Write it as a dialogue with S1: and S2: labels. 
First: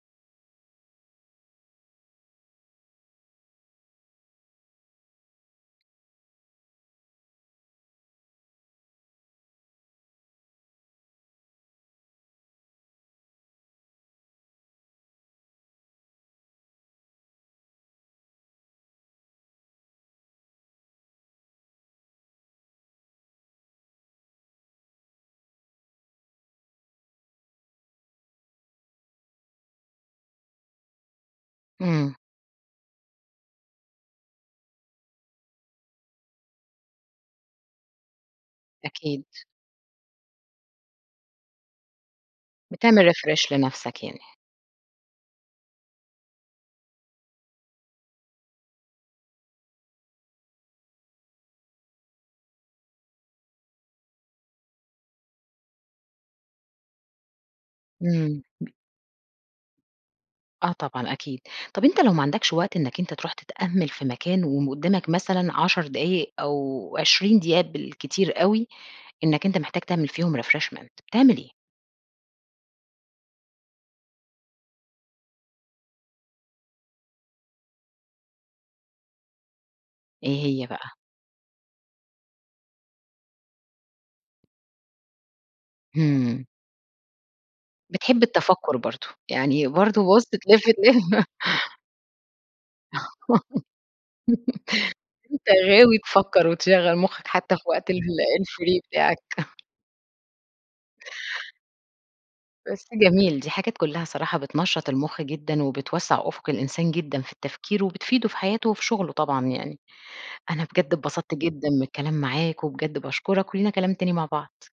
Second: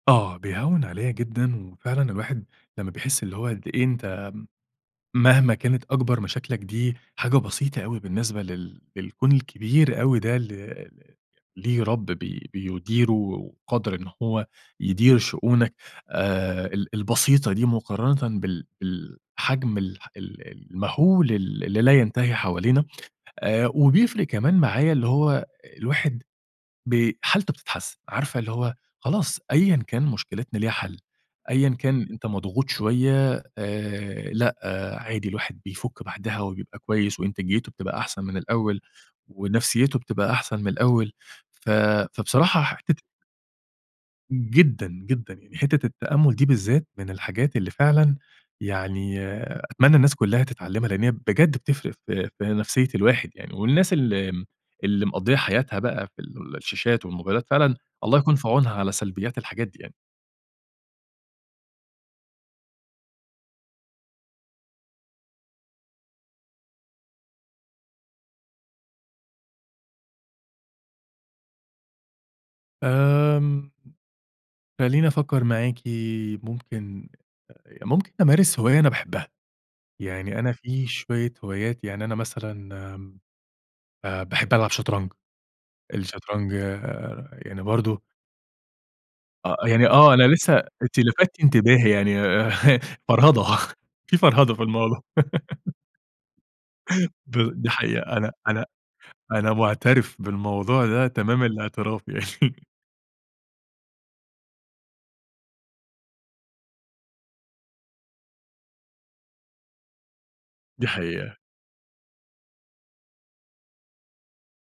S1: آه، بيهوّن عليَّ جدًا، وفعلًا الواحد لمّا بيحس اللي هو قد إيه أنت م مهما كانت أكبَر مشاكلك دي حاجة بسيطة أوي بالنسبة لل للكون الكبير أوي ده، اللي ل ليه رَب بي بيُديره وقادر إن هو يدير شؤونك آآ ال البسيطة دي مقارنةً بال بالحجم الح ال المهُول ال اللي لا ينتهي حوالينا آآ، وبيفرِق كمان معايا اللي هو الواحد بي حالته بتتحسّن، عارفة اللي هو، خلاص، أيًا كان مشكلتنا ليها حَل، أيًا كان
S2: إمم.
S1: أنت مضغوط شوية آآ، لأ عادي، الواحد بيفُك بَعدها وبيبقى كويس وإنتاجيته بتبقى أحسن من الأول
S2: أكيد.
S1: ونفسيته بتبقى أحسن من الأول، ف فبصراحة ح حِتّة
S2: بتعمل refresh لنفْسك يعني.
S1: جدًا، جدًا يعني. حِتّة التأمُّل دي بالذات من الحاجات اللي فعلًا يعني أتمنى الناس كلّها تتعلّمها، لإن هي بجد بتفرِق في في نفسية الواحد يعني والناس اللي م اللي مقضيّة حياتها بقى في الشاشات والموبايلات، فعلًا الله يكون
S2: إمم.
S1: في عونها على سلبيات الحاجات دي يعني.
S2: آه طبعًا أكيد. طَب أنت لو ما عَندكش وقت إنّك أنت ترُوح تتأمّل في مكان وم قدّامك مثلًا 10 دقايق أو 20 دقيقة بالكتير أوي، إنك أنت محتاج تعمل فيهم refreshment بتعمل إيه؟
S1: آمم، خلّيني افكّر معاكِ، ممكن، ممكن أمارس هواية أنا باحبها، يعني
S2: إيه
S1: أنا
S2: هي
S1: في
S2: بقى؟
S1: شوية هوايات، يعني أنا مثلًا آمم، آآ باحب ألعب شطرنج،
S2: همم.
S1: الشطرنج آآ يعني برضه
S2: بتحب التفكُّر برضه،
S1: أ
S2: يعني
S1: يعني آه،
S2: برضه بُصّ
S1: أنا لسه
S2: تلِف، تلِف
S1: أنتِ لفتتِ انتباهي يعني آآ فرهدة، في فرهدة في الموضوع
S2: أنت غاوي تفكّر وتشغّل مُخّك حتى في
S1: بال دي
S2: وقت ال
S1: حقيقة أنا أنا
S2: الfree بتاعك
S1: أنا مُعترِف بالموضوع ده تمام الإعتراف يعني
S2: بس جميل، دي حاجات كلّها صراحة بتنشّط المُخ جدًا وبتوسّع أُفُق الإنسان جدًا في التفكير، وبتفيده في حياته وفي شُغله طبعًا يعني. أنا
S1: دي
S2: بجد اتبسطت
S1: حقيقة.
S2: جدًا من الكلام معاك وبجد باشكُرك ولينا كلام تاني مع بعض.